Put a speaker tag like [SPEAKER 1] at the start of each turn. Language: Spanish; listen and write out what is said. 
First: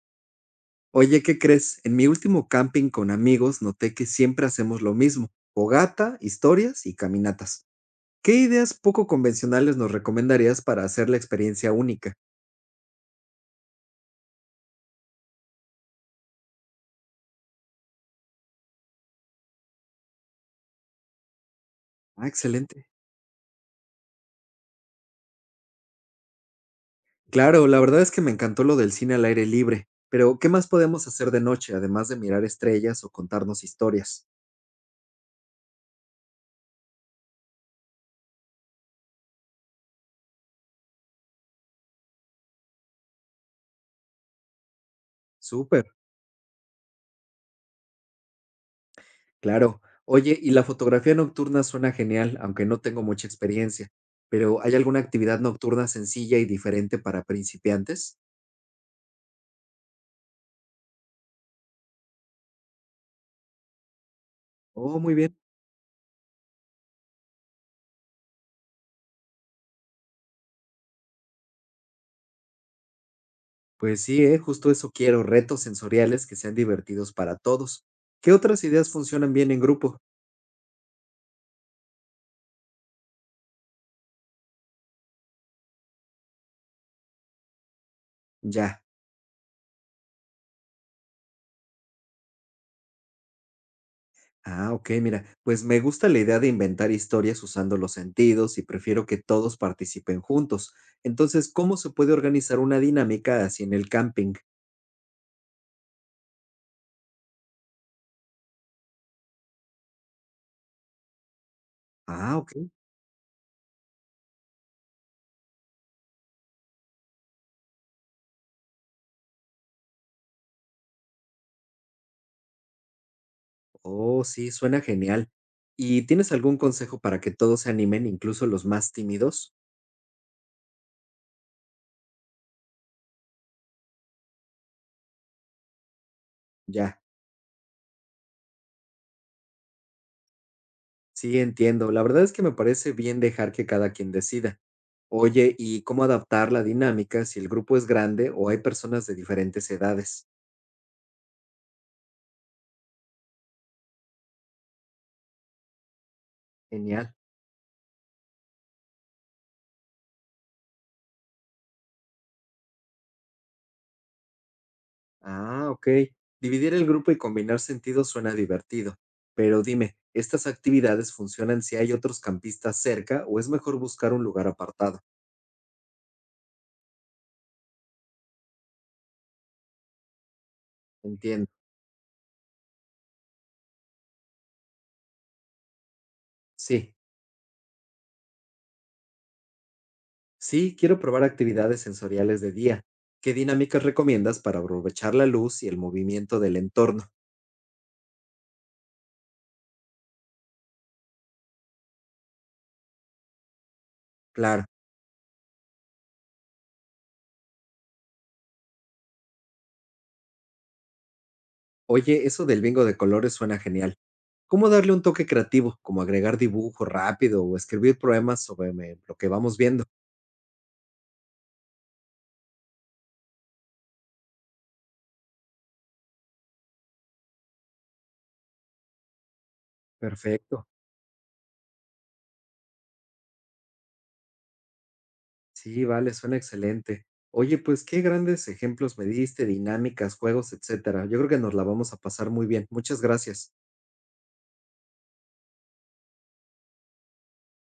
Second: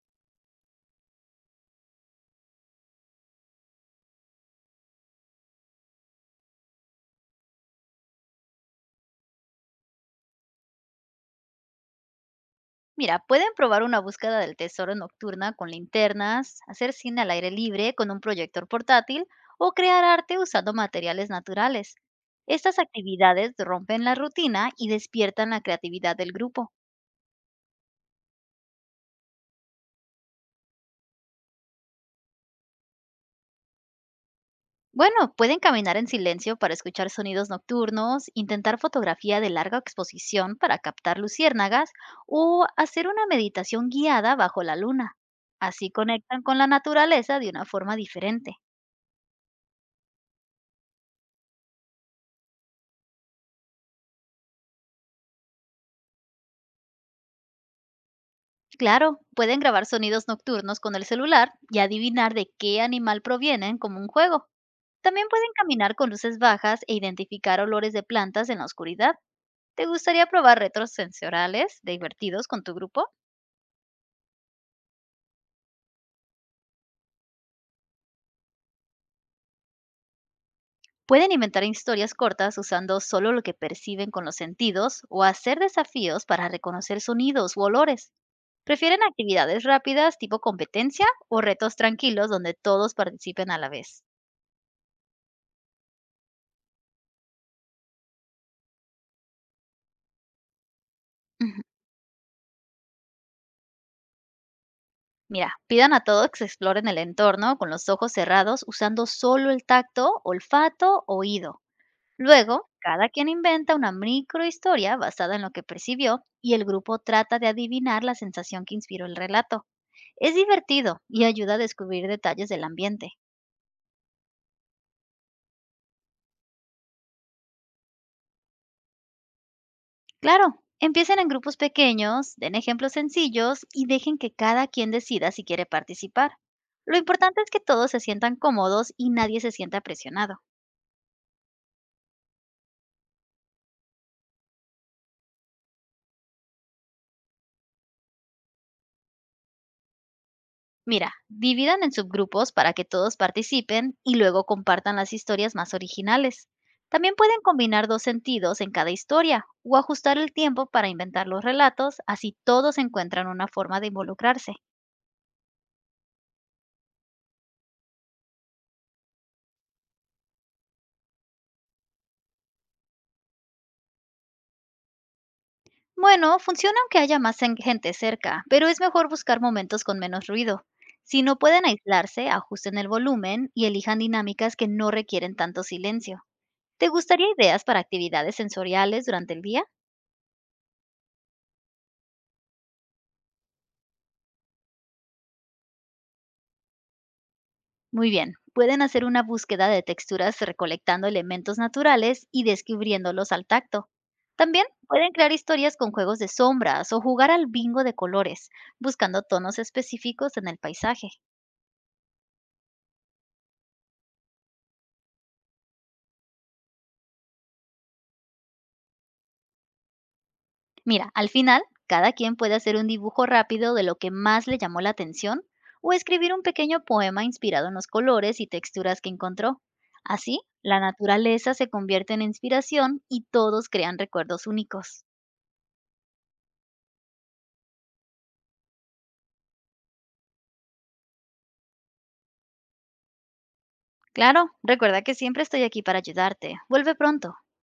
[SPEAKER 1] Oye, ¿qué crees? En mi último camping con amigos noté que siempre hacemos lo mismo, fogata, historias y caminatas. ¿Qué ideas poco convencionales nos recomendarías para hacer la experiencia única?
[SPEAKER 2] Mira, pueden probar una búsqueda del tesoro nocturna con linternas, hacer cine al aire libre con un proyector portátil o crear arte usando materiales naturales.
[SPEAKER 1] Ah,
[SPEAKER 2] Estas
[SPEAKER 1] excelente.
[SPEAKER 2] actividades rompen la rutina y despiertan la creatividad del grupo.
[SPEAKER 1] Claro, la verdad es que me encantó lo del cine al aire libre, pero ¿qué más podemos hacer de noche, además de mirar estrellas o contarnos historias?
[SPEAKER 2] Bueno, pueden caminar en silencio para escuchar sonidos nocturnos, intentar fotografía de larga exposición para captar luciérnagas o hacer una meditación guiada bajo la luna.
[SPEAKER 1] Súper,
[SPEAKER 2] Así conectan con la naturaleza de una forma diferente.
[SPEAKER 1] claro. Oye, y la fotografía nocturna suena genial, aunque no tengo mucha experiencia, pero ¿hay alguna actividad nocturna sencilla y diferente para principiantes?
[SPEAKER 2] Claro, pueden grabar sonidos nocturnos con el celular y adivinar de qué animal provienen como un juego.
[SPEAKER 1] Oh, muy
[SPEAKER 2] También
[SPEAKER 1] bien.
[SPEAKER 2] pueden caminar con luces bajas e identificar olores de plantas en la oscuridad. ¿Te gustaría probar retos sensoriales divertidos con tu grupo?
[SPEAKER 1] Pues sí, ¿eh? Justo eso quiero, retos sensoriales que sean divertidos para todos. ¿Qué otras ideas funcionan bien en grupo?
[SPEAKER 2] Pueden inventar historias cortas usando solo lo que perciben con los sentidos o hacer desafíos para reconocer sonidos u olores.
[SPEAKER 1] Ya.
[SPEAKER 2] ¿Prefieren actividades rápidas tipo competencia o retos tranquilos donde todos participen a la vez?
[SPEAKER 1] Ah, ok, mira, pues me gusta la idea de inventar historias usando los sentidos y prefiero que todos participen juntos. Entonces,
[SPEAKER 2] Ujú.
[SPEAKER 1] ¿cómo se puede organizar una dinámica así en el camping?
[SPEAKER 2] Mira, pidan a todos que exploren el entorno con los ojos cerrados usando solo el tacto, olfato, oído.
[SPEAKER 1] Ah,
[SPEAKER 2] Luego,
[SPEAKER 1] ok.
[SPEAKER 2] cada quien inventa una microhistoria basada en lo que percibió y el grupo trata de adivinar la sensación que inspiró el relato. Es divertido y ayuda a descubrir detalles del ambiente.
[SPEAKER 1] Oh, sí, suena genial. ¿Y tienes algún consejo para que todos se animen, incluso los más tímidos?
[SPEAKER 2] Claro, empiecen en grupos pequeños, den ejemplos sencillos y dejen que cada quien decida si quiere participar. Lo
[SPEAKER 1] Ya.
[SPEAKER 2] importante es que todos se sientan cómodos y nadie se sienta presionado.
[SPEAKER 1] Sí, entiendo. La verdad es que me parece bien dejar que cada quien decida. Oye, ¿y cómo adaptar la dinámica si el grupo es grande o hay personas de diferentes edades?
[SPEAKER 2] Mira, dividan en subgrupos para que todos participen y luego compartan las historias más originales.
[SPEAKER 1] Genial.
[SPEAKER 2] También pueden combinar dos sentidos en cada historia o ajustar el tiempo para inventar los relatos, así todos encuentran una forma de involucrarse.
[SPEAKER 1] Ah, ok. Dividir el grupo y combinar sentidos suena divertido. Pero dime, ¿estas actividades funcionan si hay otros campistas cerca o es mejor buscar un lugar apartado?
[SPEAKER 2] Bueno, funciona aunque haya gente cerca, pero es mejor buscar momentos con menos ruido. Si no
[SPEAKER 1] Entiendo.
[SPEAKER 2] pueden aislarse, ajusten el volumen y elijan dinámicas que no requieren tanto silencio. ¿Te
[SPEAKER 1] Sí.
[SPEAKER 2] gustaría ideas para actividades sensoriales durante el día?
[SPEAKER 1] Sí, quiero probar actividades sensoriales de día. ¿Qué dinámicas recomiendas para aprovechar la luz y el movimiento del entorno?
[SPEAKER 2] Muy bien, pueden hacer una búsqueda de texturas recolectando elementos naturales y descubriéndolos al tacto. También
[SPEAKER 1] Claro.
[SPEAKER 2] pueden crear historias con juegos de sombras o jugar al bingo de colores, buscando tonos específicos en el paisaje.
[SPEAKER 1] Oye, eso del bingo de colores suena genial. ¿Cómo darle un toque creativo, como agregar dibujo rápido o escribir poemas sobre lo que vamos viendo?
[SPEAKER 2] Mira, al final, cada quien puede hacer un dibujo rápido de lo que más le llamó la atención o escribir un pequeño poema inspirado en los colores y texturas que encontró. Así,
[SPEAKER 1] Perfecto.
[SPEAKER 2] la naturaleza se convierte en inspiración y todos crean recuerdos únicos.
[SPEAKER 1] Sí, vale, suena excelente. Oye, pues qué grandes ejemplos me diste, dinámicas, juegos, etcétera. Yo creo que nos la vamos a pasar muy bien. Muchas gracias.
[SPEAKER 2] Claro, recuerda que siempre estoy aquí para ayudarte. Vuelve pronto.